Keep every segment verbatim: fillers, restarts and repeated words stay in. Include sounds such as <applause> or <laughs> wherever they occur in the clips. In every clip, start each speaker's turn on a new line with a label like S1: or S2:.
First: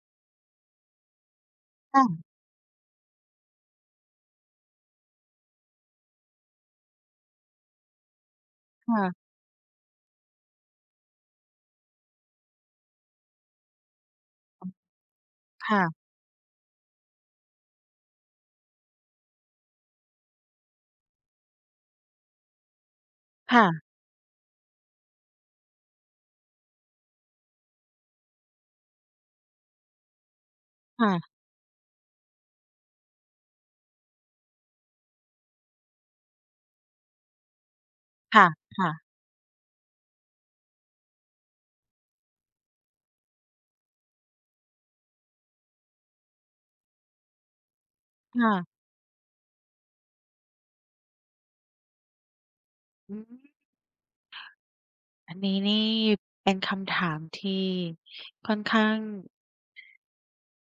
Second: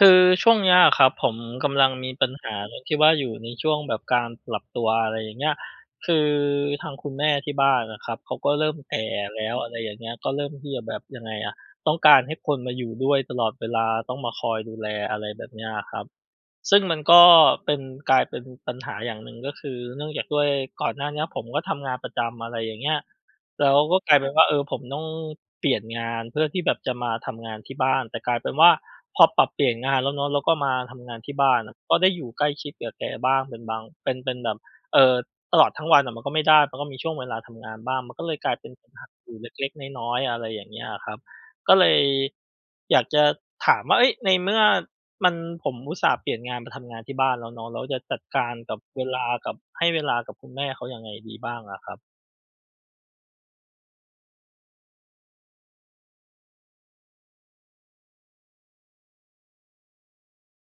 S1: คือช่วงเนี้ยครับผมกำลัง
S2: ค่ะ
S1: มีปัญหาตรงที่ว่าอยู่ในช่วงแบบการปรับตัวอะไรอย่างเงี้ยคือทางคุณแม่ที่บ้านนะครับเขาก็เริ่มแก่
S2: ค่ะ
S1: แล้วอะไรอย่างเงี้ยก็เริ่มที่จะแบบยังไงอะต้องการให้คนมาอยู่ด้วยตลอดเวลาต้องมาคอยดูแลอะไรแบบเนี้ยค
S2: ค่ะ
S1: รับ ซึ่งมันก็เป็นกลายเป็นปัญหาอย่างหนึ่งก็คือเนื่องจากด้วยก่อนหน้าเนี้ยผมก็ทำงานประจำอะไรอย่างเงี้ยแล้ว
S2: ค่ะ
S1: ก็กลายเป็นว่าเออผมต้องเปลี่ยนงานเพื่อที่แบบจะมาทำงานที่บ้านแต่กลายเป็นว่าพอปรับเปลี่ยนงานแล้วเนาะแล้วก็มาทำงาน
S2: ค่ะ
S1: ที่บ้านอะก็ได้อยู่ใกล้ชิดกับแกบ้างเป็นบางเป็นเป็นแบบเอ่อตลอดทั้งวันอะมันก็ไม่ได้มันก็มีช่วงเวลาทำงานบ้างมันก็เลย
S2: ค่
S1: กลายเป็นปัญหา
S2: ะ
S1: อยู่เล็กๆน้อยๆอะไรอย่างเงี้ยอะครับก็เลยอยากจะถามว่าเฮ้ยในเมื่อ มันผมอุตส่าห์เปลี่ยนงานมาทำงานที่บ้านแล้วเนาะแล้วจะจัดการกับ
S2: ค่ะ
S1: เวลากับให้เวลากับคุณแม่เขายังไงดีบ้างอะครับ
S2: อืมอันนี้นี่เป็นคำถามที่ค่อนข้าง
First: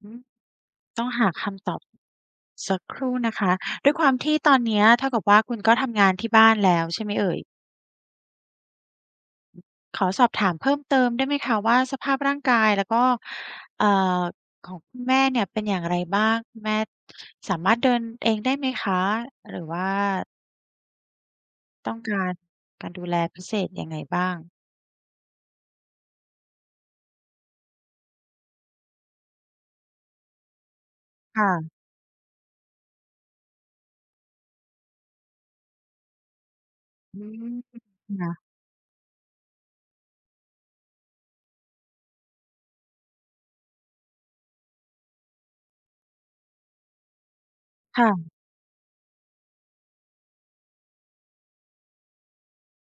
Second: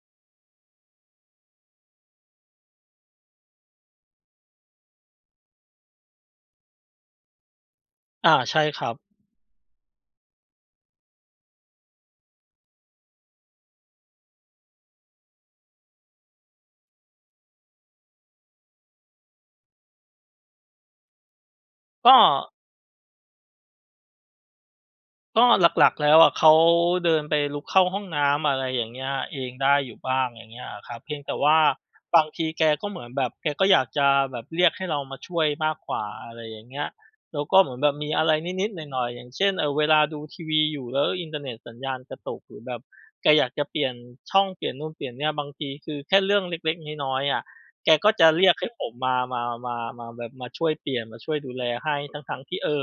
S2: อืมต้องหาคำตอบสักครู่นะคะด้วยความที่ตอนเนี้ยเท่ากับว่าคุณก็ทำงานที่บ้านแล้วใช่ไหมเอ่ย
S1: อาใช่ครับ
S2: ขอสอบถามเพิ่มเติมได้ไหมคะว่าสภาพร่างกายแล้วก็เอ่อของคุณแม่เนี่ยเป็นอย่างไรบ้างคุณแม่สามารถเดินเองได้ไหมคะหรือว่าต้อง
S1: ก็
S2: การการดูแลพิเศษยังไงบ้าง
S1: ก็หลักๆแล้วอะเขาเดินไปลุกเข้าห้องน้ำอะไรอย่างเงี้ยเองได้อยู่บ้างอย่างเงี้ยอะครับเพียงแต่ว่า
S2: ค่ะ
S1: บางทีแกก็เหมือนแบบแกก็อยากจะแบบเรียกให้เรามาช่วยมากกว่าอะไรอย่างเงี้ย
S2: อื
S1: แล้ว
S2: ม
S1: ก็เหมือนแบบมีอะไร
S2: ค่ะ
S1: นิดๆหน่อยๆอย่างเช่นเอ่อเวลาดูทีวีอยู่แล้วอินเทอร์เน็ตสัญญาณกระตุกหรือแบบแกอยากจะเปลี่ยนช่องเปลี่ยนนู่นเปลี่ยนเนี่ยบางทีคือแค่เรื่องเล็กๆน้อยๆอะแกก็จะ
S2: ค่ะ
S1: เรียกให้ผมมามามามาแบบมาช่วยเปลี่ยนมาช่วยดูแลให้ทั้งๆที่เออ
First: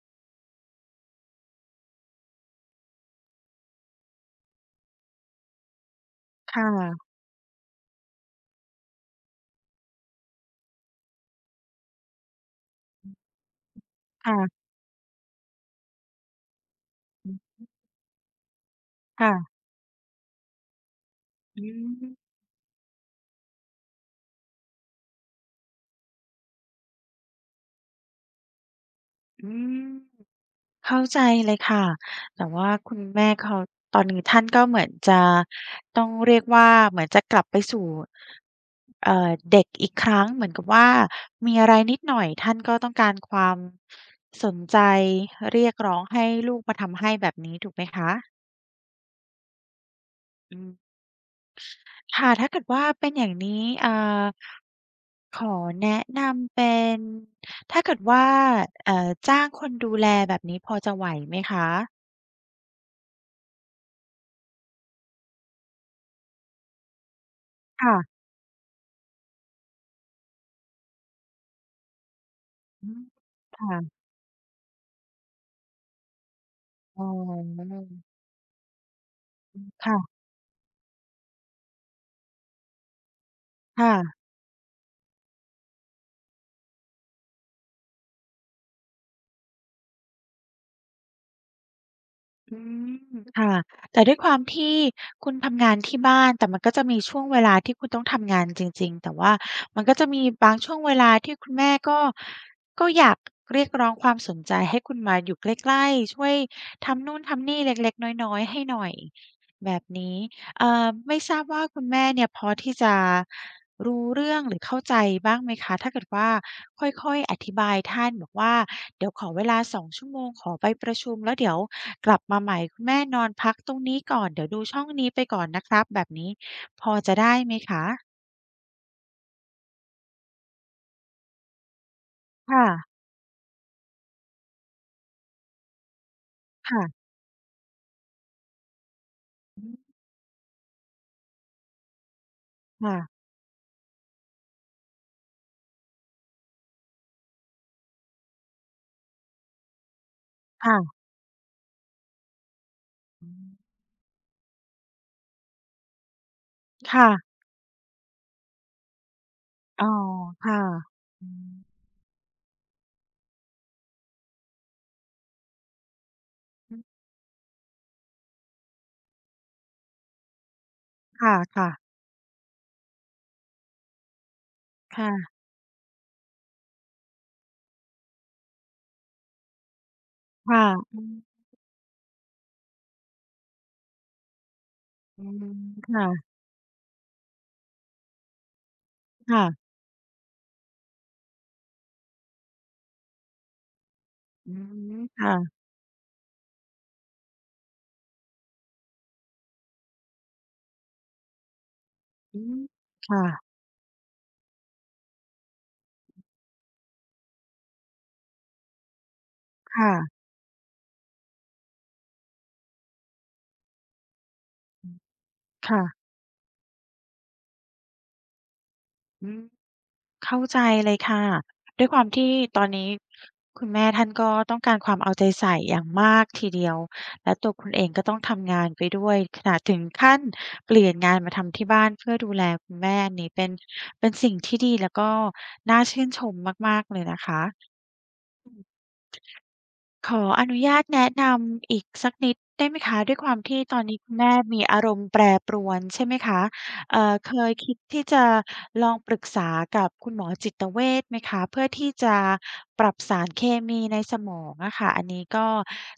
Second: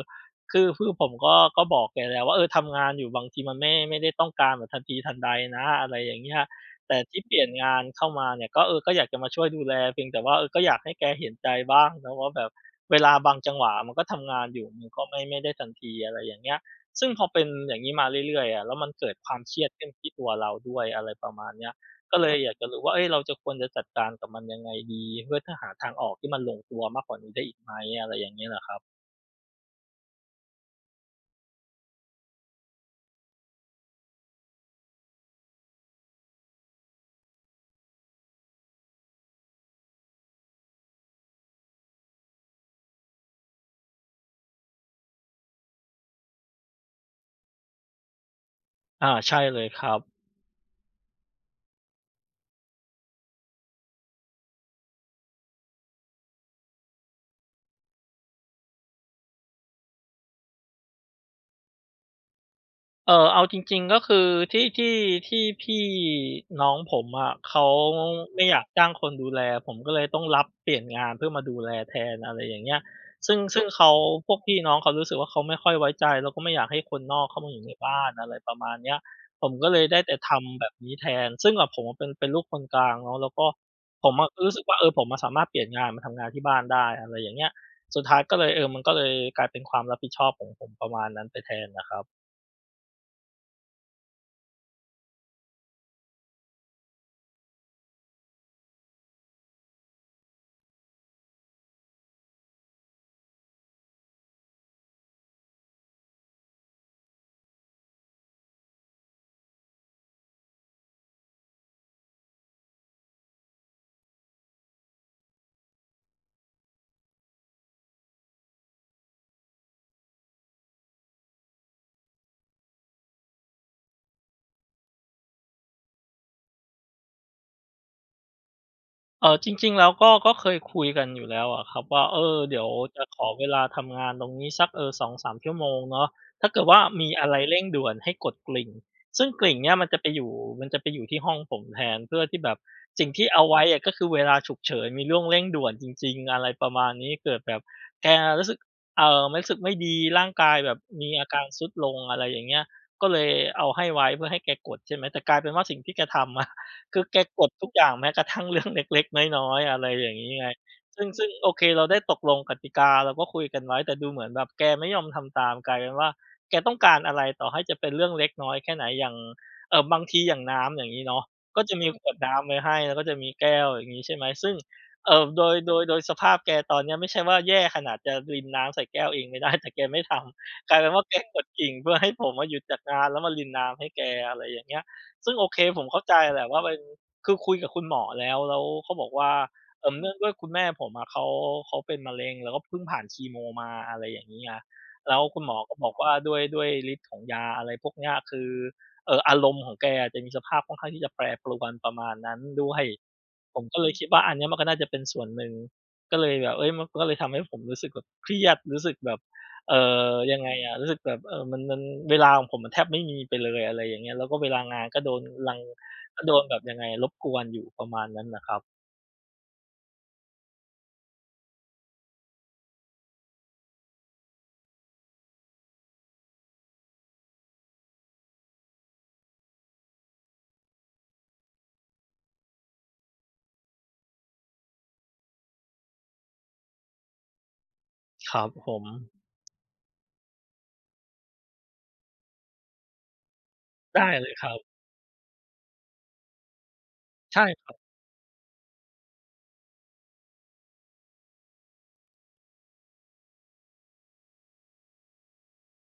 S1: คือคือผมก็ก็บอกแกแล้วว่าเออทำงานอยู่บางทีมันไม่ไม่ได้ต้องการแบบทันทีทันใดนะอะไรอย่างเงี้ย
S2: ค่
S1: แต่
S2: ะ
S1: ที่เปลี่ยนงานเข้ามาเนี่ยก็เออก็อยากจะมาช่วยดูแลเพียงแต่ว่าเออก็อยากให้แกเห็นใจบ้างเนาะว่าแบบเวลาบางจังหวะมันก็ทำ
S2: ค่ะ
S1: งานอยู่มันก็ไม่ไม่ได้ทันทีอะไรอย่างเงี้ยซึ่งพอ
S2: อื
S1: เป็น
S2: ม
S1: อย่างงี้มาเรื่อยๆอะแล้วมันเกิดความเครียดขึ้นที่ตัวเราด้วยอะไรประมาณเนี้ยก็เลยอยากจะรู้ว่าเฮ้ยเราจะควรจะจัดการกับมันยังไงดีเพื่อจะหาทางออกที่มันลงตัวมากกว่านี้ได้อีกไหมอะไรอย่างเงี้ยนะครับ
S2: อืมเข้าใจเลยค่ะแต่ว่าคุณแม่เขาตอนนี้ท่านก็เหมือนจะต้องเรียกว่าเหมือนจะกลับไปสู่เอ่อเด็กอีกครั้งเหมือนกับว่ามีอะไรนิดหน่อยท่านก็ต้องการความสนใจเรียกร้องให้ลูกมาทำให้แบบนี้ถูกไหมคะ
S1: อาใช่เลยครับ
S2: อืมค่ะถ้าเกิดว่าเป็นอย่างนี้อ่า ขอแนะนำเป็นถ้าเกิดว่าเอ่อจ้างคนดูแลแบบนี้พอจะไหวไหมคะ
S1: เอ่อเอาจริงๆก็คือที่ที่ที่พี่น้องผมอะเขา
S2: ค่ะ
S1: ไม่อยากจ้างคนดูแลผมก็เลยต้องรับเปลี่ยนงานเพื่อมาดูแลแทนอะไรอย่างเงี้ย
S2: อืม
S1: ซึ่ง
S2: ค
S1: ซึ่งเขา
S2: ่ะ
S1: พวกพี่น้องเขารู้สึกว่าเขาไม่ค่อยไว้ใจแล้วก็ไม่อยากให้คน
S2: อ๋
S1: นอกเข้ามาอยู่ใน
S2: อ
S1: บ้านอะไรประมาณเนี้ยผมก็เลยได้แต่
S2: ค่ะ
S1: ทำแบบนี้แทนซึ่งแบบผมอะเป็นเป็นลูกคนกลางเนาะแล้วก็ผม
S2: ค่ะ
S1: อะก็รู้สึกว่าเออผมอะสามารถเปลี่ยนงานมาทำงานที่บ้านได้อะไรอย่างเงี้ยสุดท้ายก็เลยเออมันก็เลยกลายเป็นความรับผิดชอบของผมประมาณนั้นไปแทนน่ะครับ
S2: อืมค่ะแต่ด้วยความที่คุณทำงานที่บ้านแต่มันก็จะมีช่วงเวลาที่คุณต้องทำงานจริงๆแต่ว่ามันก็จะมีบางช่วงเวลาที่คุณแม่ก็ก็อยากเรียกร้องความสนใจให้คุณมาอยู่ใกล้ๆช่วยทำนู่นทำนี่เล็กๆน้อยๆให้หน่อยแบบนี้เอ่อไม่ทราบว่าคุณแม่เนี่ยพอที่จะรู้เรื่องหรือเข้าใจบ้างไหมคะถ้าเกิดว่า ค่อยๆอธิบายท่านบอกว่าเดี๋ยวขอเวลาสองชั่วโมงขอไปประชุมแล้วเดี๋ยวกลับมาใหม่คุณแม่นอนพักตรงนี้ก่อนเดี๋ยวดูช่องนี้ไปก่อนนะครับแบบนี้พอจะได้ไหมคะ
S1: เออจริงๆแล้วก็ก็เคยคุยกันอยู่แล้วอะครับว่าเออเดี๋ย
S2: ค่ะ
S1: วจะขอเวลาทำงานตรงนี้สักเออสองสามชั่วโมงเนาะถ้าเกิดว่ามี
S2: ค่ะ
S1: อะไรเร่งด่วนให้กดกริ่งซึ่งกริ่ง
S2: อื
S1: เนี่ยมัน
S2: ม
S1: จะไปอยู่มันจะไปอยู่ที่ห้องผมแทนเพื่อที่แบบสิ่ง
S2: ค่ะ
S1: ที่เอาไว้อะก็คือเวลาฉุกเฉินมีเรื่องเร่งด่วนจริงๆอะไรประมาณนี้เกิดแบบแกรู้สึกเอ่อรู้สึกไม่ดีร่างกายแบบ
S2: ค่ะ
S1: มีอาการทรุดลงอะไรอย่างเงี้ยก็เล
S2: อื
S1: ยเอา
S2: ม
S1: ให้ไว้เพื่อให้แกกดใช่ไหมแต่กลายเป็นว่าสิ่งที่แกทำ คือแก
S2: ค่ะ
S1: กดทุกอย่างแม้กระทั่งเรื่องเล็กๆน้อยๆอะ
S2: อ๋
S1: ไร
S2: อ
S1: อย่างงี้ไง
S2: ค่ะ
S1: ซึ่ง
S2: อื
S1: ซึ่งโอ
S2: ม
S1: เคเราได้ตกลงกติกาเราก็คุยกันไว้แต่ดูเหมือนแบบแกไม่ยอมทำตามกลายเป็นว่าแกต้
S2: อื
S1: อง
S2: ม
S1: การอะไรต่อให้จะเป็นเรื่องเล็กน้อยแค่ไหนอย่างเอ่อบางทีอย่างน้ำอย่างงี้เนาะ
S2: ค่ะ
S1: ก็
S2: ค่ะ
S1: จะมีขวดน้ำไว้ให้แล้วก็จะมีแก้วอย่างงี้ใช่ไหมซึ่งเอ่อ
S2: ค่ะ
S1: โดยโดยโดยสภาพแกตอนเนี้ยไม่ใช่ว่าแย่ขนาดจะรินน้ำใส่แก้วเองไม่ได้แต่แกไม่ท
S2: ค่ะ
S1: ำกลายเป็น
S2: อื
S1: ว่าแก
S2: ม
S1: กดกิ่งเพื่อให้ผมอะหยุดจากงานแล้วมารินน้ำให้แกอะไรอย่างเงี้ย
S2: อื
S1: ซึ่ง
S2: ม
S1: โอเคผมเข้าใจ
S2: ค่ะ
S1: แหละว่ามัน คือคุยกับคุณหมอแล้วแล้วเขาบอกว่า
S2: ค่ะ
S1: เอ่อเนื่องด้วยคุณแม่ผมอะเขาเขาเป็นมะเร็งแล้วก็เพิ่งผ่านคีโมมาอะไรอย่างงี้ไง
S2: อืม
S1: แล้วคุณหมอ
S2: ค่ะ
S1: ก็บอกว่าด้วยด้วยฤทธิ์ของยาอะไรพวกเนี้ยคือเอ่ออารมณ์ของแกอะจะมีสภาพค่อนข้างที่จะแปรปรวนประมาณนั้
S2: อื
S1: น
S2: ม
S1: ด้วย
S2: ค่ะ
S1: ผมก็เลยคิดว่าอันเนี้ยมันก็น่าจะเป็นส่วนหนึ่งก็เลยแบบเฮ้ยมันก็เลยทำให้ผมรู้สึกแบบเครียดรู้สึกแบบเอ่อ
S2: ค่ะ
S1: ยังไงอะรู้สึกแบบเอ่อมันมันเวลาของผมมันแทบไม่มีไปเลยอะไรอย่างเงี้ยแล้วก็เวลางาน
S2: อืม
S1: ก็โดนรัง
S2: ค่ะ
S1: ก็โดนแบบยังไงรบกวนอยู่ประมาณนั้นน่ะครับ
S2: อืม เข้าใจเลยค่ะด้วยความที่ตอนนี้คุณแม่ท่านก็ต้องการความเอาใจใส่อย่างมากทีเดียวและตัวคุณเองก็ต้องทำงานไปด้วยขนาดถึงขั้นเปลี่ยนงานมาทำที่บ้านเพื่อดูแลคุณแม่นี่เป็นเป็นสิ่งที่ดีแล้วก็น่าชื่นชมมากๆเลยนะคะ
S1: ครับผม
S2: ขออนุญาตแนะนำอีกสักนิดได้ไหมคะด้วยความที่ตอนนี้
S1: ได้
S2: คุณ
S1: เล
S2: แม่
S1: ยครับ
S2: มีอารมณ์แปรปรวนใช่ไหมคะเอ่อเค
S1: ใช่
S2: ยคิดที่จะลองปรึกษากับคุณหมอจิตเวชไหมคะเพื่อที่จะปรับสารเคมีในสมองอะค่ะอันนี้ก็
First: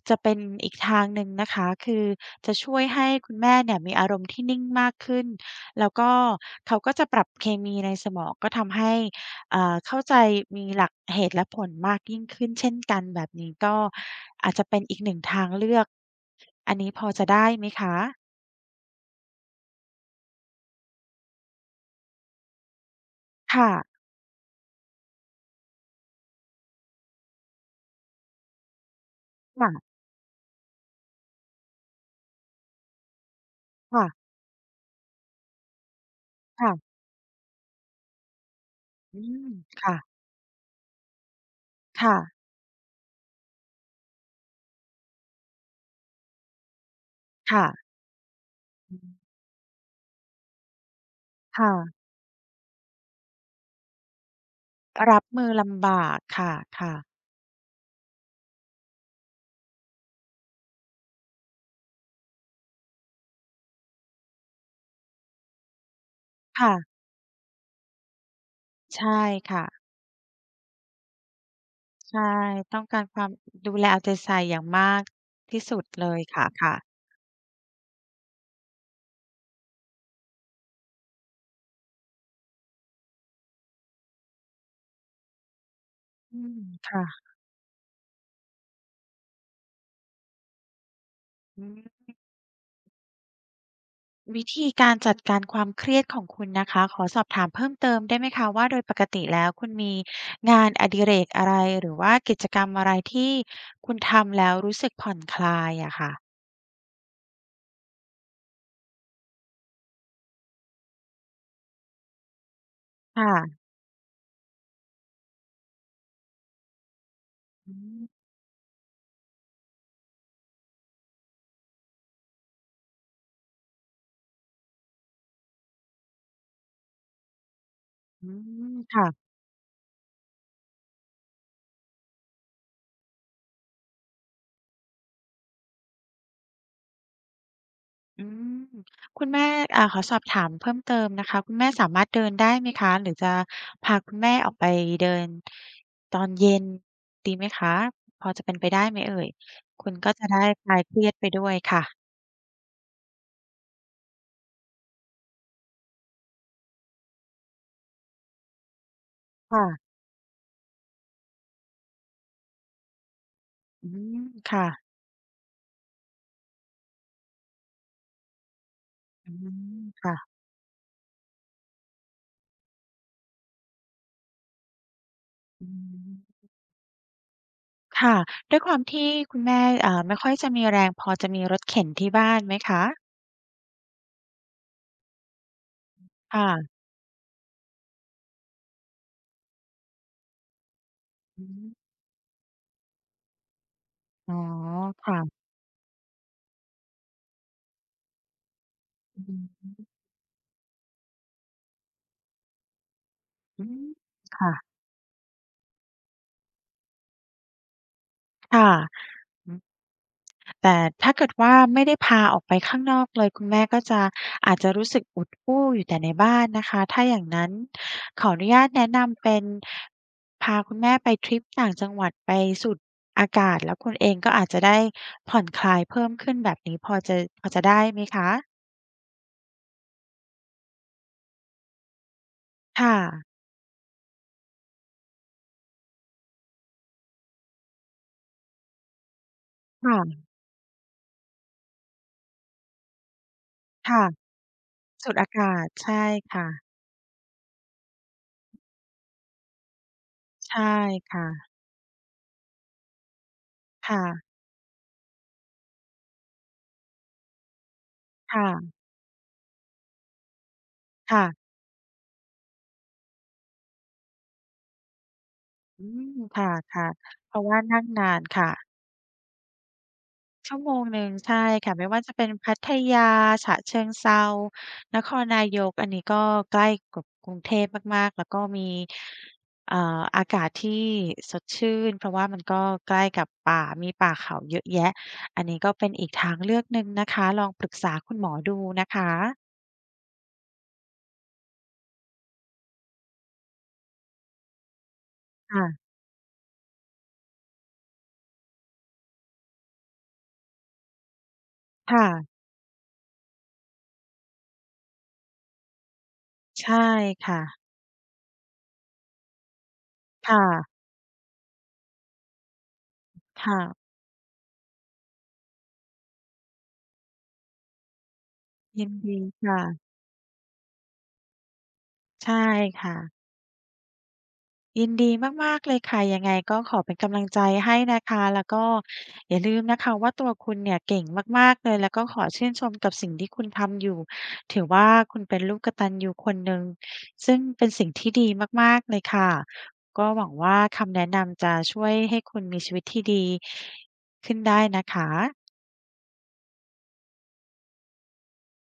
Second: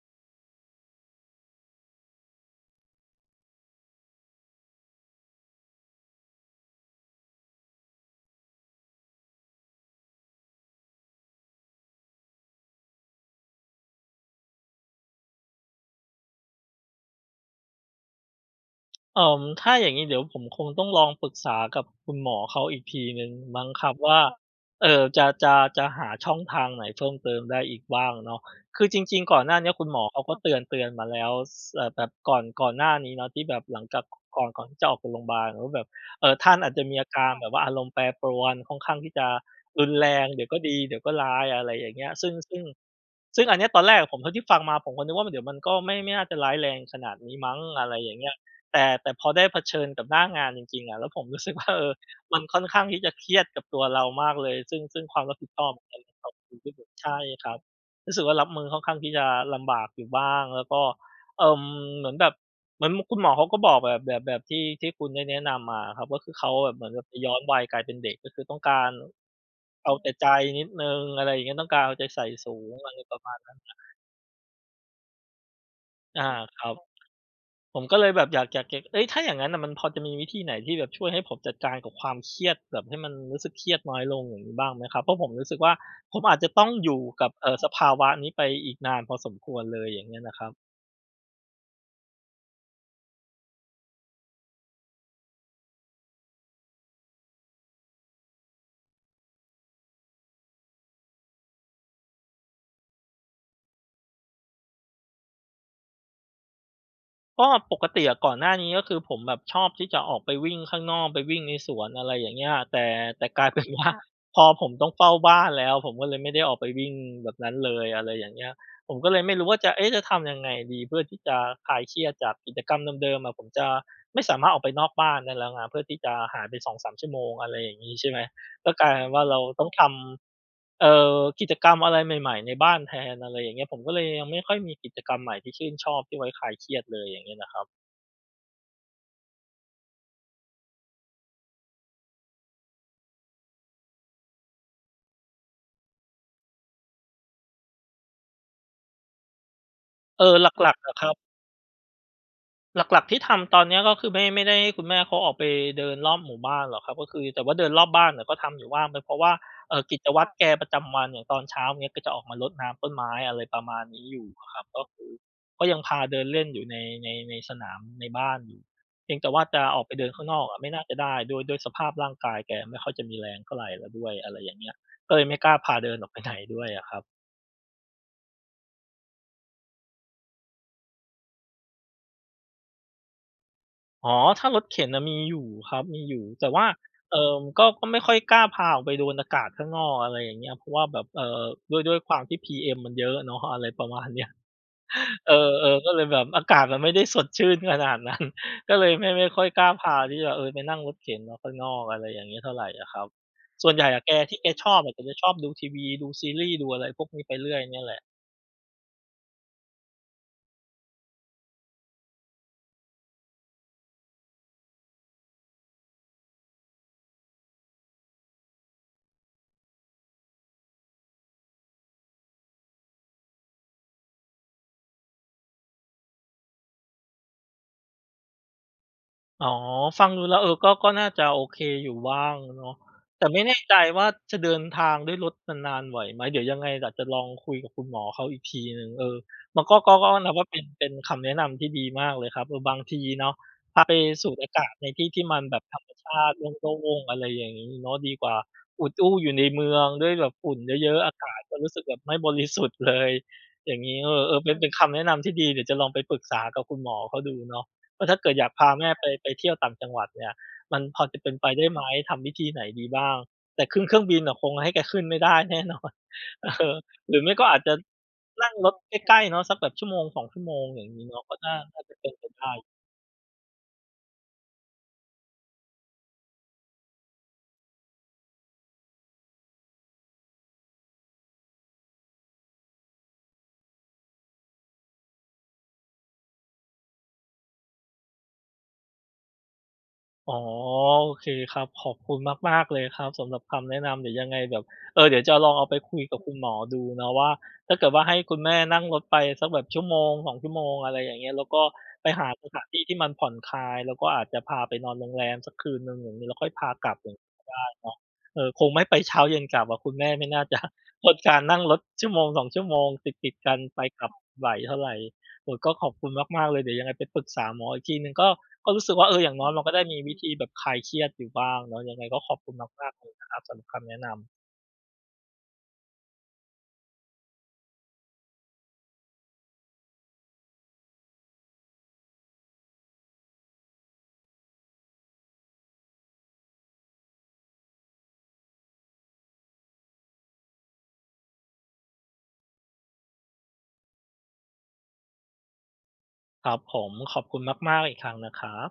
S2: จะเป็นอีกทางหนึ่งนะคะคือจะช่วยให้คุณแม่เนี่ยมีอารมณ์ที่นิ่งมากขึ้นแล้วก็เขาก็จะปรับเคมีในสมองก็ทำให้ อ่าเข้าใจมีหลักเหตุและผลมากยิ่งขึ้นเช่นกันแบบนี้ก็อาจจะเป็นอีกหนึ่งทางเลือกอันนี้พอจะได้ไหมคะ
S1: เอ่อถ้าอย่างงี้เดี๋ยวผมคงต้องลองปรึกษากับคุณหมอเขาอีกทีหนึ่งมั้ง
S2: ค่ะ
S1: ครับว่าเอ่อจะจะจะหาช่องทางไหนเพิ่มเติมได้อีกบ้างเนาะคือจริงๆก่อนหน้าเนี้ยคุณ
S2: ค่ะ
S1: หมอเขาก็เตือนเตือนมาแล้วสเอ่อแบบก่อนก่อนหน้านี้เนาะที่แบบหลังจาก
S2: ค่ะ
S1: ก่อนก่อนที่จะออกจากโรงพยาบาลว่าแบบเอ่อท่านอาจจะ
S2: ค่ะ
S1: มีอาการแบบว่าอารมณ์แปรปรวนค่อนข้างที่
S2: อื
S1: จะ
S2: ม
S1: รุนแร
S2: ค่ะ
S1: งเดี๋ยวก็ดีเดี๋ยวก็ร้ายอะไรอย่างเงี้ย
S2: ค่ะ
S1: ซึ่งซึ่งซึ่งอันเนี้ยตอนแรกผมเท่าที่ฟังมาผมก็นึกว่าเดี๋ยวมันก็ไม่ไม่น่าจะร้ายแรงขนาดนี้มั้ง
S2: ค่ะ
S1: อะไรอย่างเงี้ย แต่
S2: อื
S1: แต่
S2: ม
S1: พอได้เผชิญกับหน้างานจริงๆอะแล้วผมรู้สึกว่า <laughs> เออ
S2: ค่ะ
S1: มันค่อนข้างที่จะเครียดกับตัวเรามากเลยซึ่งซึ่งค
S2: รั
S1: วาม
S2: บ
S1: รับ
S2: มื
S1: ผิ
S2: อ
S1: ดชอบ
S2: ลำ
S1: มัน
S2: บากค่ะค่ะ
S1: <unintelligible> ใช่ครับรู้สึกว่ารับมือค่อนข้างที่จะลำบากอยู่บ้างแล้วก็เอ่อเหมือนแบบเหมือนคุณหมอเขาก็บอกแบบแบบแบบที่ที่คุณได้แนะนำมาอะครับก็คือเขาแบบเหมือ
S2: ค่ะ
S1: นแบบไปย้อนวัยกลายเป็นเด็กก็คือต้องการ
S2: ใช่ค่ะ
S1: เอาแต่ใจนิดหนึ่งอะไรอย่างเงี้ยต้องการเอาใจใส่
S2: ใช่
S1: สูง
S2: ต้อง
S1: อะไร
S2: การ
S1: ป
S2: ค
S1: ระ
S2: วาม
S1: มาณนั้น
S2: ดูแลเอาใจใส่อย่างมากที่สุดเลย
S1: อา
S2: ค่ะ
S1: ครั
S2: ค่ะ
S1: บ ผมก็เลยแบบอยากอยากจะเอ้ยถ้าอย่างงั้นน่ะมันพอจะมีวิธีไหนที่แบบช่วยให้ผมจัดการกับความเครียดแบบให้มันรู้สึกเครียดน้อยลงอย่างงี้บ้างไหมครับ เพราะผมรู้สึกว่าผมอาจ
S2: อื
S1: จะ
S2: ม
S1: ต้องอยู่
S2: ค่ะ
S1: กับเอ่อสภาวะนี้ไปอีกนานพอสมควรเลยอย่างเงี้ยนะครับ
S2: อืม วิธีการจัดการความเครียดของคุณนะคะขอสอบถามเพิ่มเติมได้ไหมคะว่าโดยปกติแล้วคุณมีงานอดิเรกอะไรหรือว่ากิจกรรมอะไรที่คุณทำแล้วรู้สึกผ่อนคลายอะค่ะ
S1: ก็ปกติอะก่อนหน้านี้ก็คือผมแบบชอบที่จะออกไปวิ่งข้างนอกไปวิ่งในสวนอะไรอย่างเงี้ยแต่แต่กลาย
S2: ค่ะ
S1: เป็นว่าพอผมต้องเฝ้าบ้านแล้วผมก็เลยไม่ได้ออกไปวิ่งแบบนั้นเล
S2: อื
S1: ย
S2: ม
S1: อะไรอย่างเงี้ยผมก็เลยไม่รู้ว่าจะเอ๊ะจะทำยังไงดีเพื่อที่จะคลายเครียดจากกิจกรรมเดิมๆอะผมจะไม่สามารถออกไปนอกบ้านได้แล้วไงเพื่อที่จะหายไปสองสามชั่วโมงอะไรอย่างงี้ใช่ไหม
S2: อื
S1: ก็
S2: ม
S1: กลาย
S2: ค่ะ
S1: เป็นว่าเราต้องทำเอ่อกิจกรรมอะไรใหม่ๆในบ้านแทนอะไรอย่างเงี้ยผมก็เลยยังไม่ค่อยมีกิจกรรมใหม่ที่ชื่นชอบที่ไว้คลายเครียดเลยอย่างเงี้ยนะครับ
S2: อืมคุณแม่อ่าขอสอบถามเพิ่มเติมนะคะคุณแม่สามารถเดินได้ไหมคะหรือจะพาคุณแม่ออกไปเดินตอนเย็นดีไหมคะพอจะเป็นไปได้ไหมเอ่ยคุณก็
S1: เอ
S2: จะ
S1: อ
S2: ได้
S1: ห
S2: ค
S1: ลั
S2: ลา
S1: ก
S2: ย
S1: ๆ
S2: เค
S1: อะค
S2: รี
S1: รั
S2: ยด
S1: บ
S2: ไปด้วยค่ะ
S1: หลักๆที่ทำตอนเนี้ยก็คือไม่ไม่ได้ให้คุณแม่เขาออกไปเดินรอบหมู่บ้านหรอกครับก็คือแต่ว่าเดินรอบบ้านเนี่ยก็ทำอยู่บ้างเป็นเพราะว่าเอ่อ
S2: ค่ะ
S1: กิจวัตรแกประจำวันอย่างตอนเช้าอย่างเงี้ยก็จะออกมารดน้ำต้นไม้อะไรประมาณ
S2: อื
S1: นี้อ
S2: ม
S1: ยู่อะครับ
S2: ค่ะ
S1: ก็คือก็ยังพาเดินเล่นอยู่ในในในสนามในบ้านอยู่เพียงแต่
S2: อื
S1: ว่าจะออ
S2: ม
S1: กไปเดินข้าง
S2: ค่ะ
S1: นอกอะไม่น่าจะได้ด้วยด้วยสภาพร่างกายแกไม่ค่อยจะมีแรงเท่าไรแล้วด้วยอะไรอย่างเงี้ยก็เลยไม่กล้า
S2: อื
S1: พาเดินออกไปไหน
S2: ม
S1: ด้วยอะครับ
S2: ค่ะ ด้วยความที่คุณแม่อ่าไม่ค่อยจะมีแรงพอจะมีรถเข็นที่บ้านไหมคะ
S1: อ๋อถ้ารถเข็นน่ะมีอยู่ครับมีอยู่แต่ว่า
S2: ค่ะ
S1: เอ่อก็ก็ไม่ค่อยกล้าพาออกไปโดนอากาศข้างนอกอะไรอย่างเงี้ยเพราะว่าแบบเอ่อ
S2: อื
S1: ด้วย
S2: ม
S1: ด้วยความที่ พี เอ็ม มันเยอะเนาะอะไรประมาณเนี้ย
S2: อ๋อ
S1: <laughs> เอ
S2: ค่ะ
S1: อๆก็เลยแบบอากาศมันไม่ได้สดชื่นขนาดนั้น <laughs> ก็เลยไม่
S2: อ
S1: ไม่ค่อยกล้า
S2: ืม
S1: พาที่จะเออไปนั่งรถเข็นออกข้างนอกอะไรอย่างงี้เท่าไรอะครับ
S2: อื
S1: ส่วนให
S2: ม
S1: ญ่อะแกที่แกช
S2: ค่ะ
S1: อบอะแกจะชอบดูทีวีดูซีรีส์ดูอะไรพวกนี้ไปเรื่อยเนี่ยแหละ
S2: ค่ะ แต่ถ้าเกิดว่าไม่ได้พาออกไปข้างนอกเลยคุณแม่ก็จะอาจจะรู้สึกอุดอู้อยู่แต่ในบ้านนะคะถ้าอย่างนั้นขออนุญาตแนะนำเป็นพาคุณแม่ไปทริปต่างจังหวัดไปสูดอากาศแล้วคุณเองก็อาจจะได้ผ่อนคลายเพิ่มขึ้นแบบนี้พอจะพอจะได้ไหมคะ
S1: อ๋อฟังดูแล้วเออก็ก็น่าจะโอเคอยู่บ้างเนาะ
S2: ค่ะ
S1: แต่ไม่แน่ใจว่าจะเดินทางด้วยรถนานๆไหวไหมเดี๋ยวยังไงอาจจะลองคุยกับคุณหมอเขาอีกทีหนึ่งเออมันก็ก็ก็
S2: ค่ะ
S1: นับว่าเป็นเป็นคำแนะนำที่ดีมากเลยครับเออบางทีเนาะพาไป
S2: ค่ะ
S1: สูดอากาศในที่
S2: สูด
S1: ที่
S2: อา
S1: มันแบ
S2: กา
S1: บ
S2: ศ
S1: ธรรม
S2: ใช่
S1: ชาติโ
S2: ค่ะ
S1: ล่งๆอะไรอย่างงี้เนาะดีกว่าอุดอู้อยู่ในเมืองด้วยแบบฝุ่น
S2: ใช่
S1: เยอะๆอากาศ
S2: ค่ะ
S1: ก็รู้สึกแบบไม่บริสุทธิ์เลยอย่างงี้
S2: ค่ะ
S1: เออๆเป็นเป็นคำแนะนำที่ดีเดี๋ยวจะลองไปปรึกษากับคุณหมอเขาดูเนาะ ว่าถ้าเกิดอยากพา
S2: ค่ะ
S1: แม่ไปไปเที่ยวต่างจังหวัดเนี่ยมันพอจะ
S2: ค่ะ
S1: เป็นไปได้ไหมทำวิธีไหนดีบ้างแต่ขึ้นเครื่องบินอะคงให้แกขึ้นไม่ได้แน่นอ
S2: อื
S1: น
S2: มค
S1: <laughs> เออ
S2: ่ะ
S1: หรือ
S2: ๆเพ
S1: ไม่
S2: ราะ
S1: ก็อา
S2: ว่า
S1: จจะ
S2: นั่งนานค่ะ
S1: นั่งรถใกล้ๆเนาะสักแบบชั่วโมงสอสองชั่วโม
S2: ชั่ว
S1: ง
S2: โม
S1: อ
S2: ง
S1: ย่าง
S2: หนึ่
S1: งี้
S2: ง
S1: เนาะก็
S2: ใช่
S1: น่า
S2: ค่ะ
S1: น่า
S2: ไม่
S1: จะ
S2: ว่า
S1: เป็
S2: จะ
S1: นไป
S2: เป็น
S1: ได้
S2: พัทยาฉะเชิงเทรานครนายกอันนี้ก็ใกล้กับกรุงเทพมากๆแล้วก็มีเอ่ออากาศที่สดชื่นเพราะว่ามันก็ใกล้กับป่ามีป่าเขาเยอะแยะอันนี้ก็เป็นอีกทางเลือกหนึ่งนะคะลองปรึกษาคุณหมอดูนะคะ
S1: อ๋อโอเคครับขอบคุณมากๆเลยครับสำหรับคำแนะนำเดี๋ยวยังไงแบบเออเดี๋ยวจะลองเอา
S2: ค่ะ
S1: ไปคุยกับคุณหมอดูเนาะว่าถ้าเกิดว่าให้คุณแม่นั่งรถไปสักแบบชั่วโมงสองชั่วโมงอะไรอย่างเงี้ยแล้วก็ไป
S2: ค่ะ
S1: หาสถานที่ที่มันผ่อนคลายแล้วก็อาจจะพาไปนอนโรงแรมสักคืนหนึ่งอย่างงี้แล้วค่อยพา
S2: ใช่
S1: กลับอย่างงี้ก็
S2: ค่ะ
S1: ได้เนาะเออคงไม่ไปเช้าเย็นกลับอะคุณแม่ไม่
S2: ค
S1: น่าจะ
S2: ่ะ
S1: <laughs> ทนการนั่งรถหนึ่งถึงสองชั่วโมงติด
S2: ค
S1: ๆกันไป
S2: ่ะ
S1: กลับไหวเท่าไร โอ้โฮก็ขอบคุณมากๆเลยเดี๋ยวยังไงไปปรึกษาหมออีกทีหนึ่งก็ก็รู้
S2: ยิ
S1: สึ
S2: น
S1: กว่าเอ
S2: ดี
S1: ออย่างน้อย
S2: ค่ะ
S1: มันก็ได้มีวิธีแบบคลายเครียดอยู่บ้างเนาะยังไงก็ข
S2: ใช่
S1: อบคุณมากๆเลย
S2: ค่ะ
S1: นะครับสำหรับคำแนะนำ
S2: ยินดีมากๆเลยค่ะยังไงก็ขอเป็นกำลังใจให้นะคะแล้วก็อย่าลืมนะคะว่าตัวคุณเนี่ยเก่งมากๆเลยแล้วก็ขอชื่นชมกับสิ่งที่คุณทำอยู่ถือว่าคุณเป็นลูกกตัญญูคนหนึ่งซึ่งเป็นสิ่งที่ดีมากๆเลยค่ะก็หวังว่าคำแนะนำจะช่วยให้คุณมีชีวิตที่ดีขึ้นได้นะคะ
S1: ครับผมขอบคุณมากๆอีกครั้งนะครับ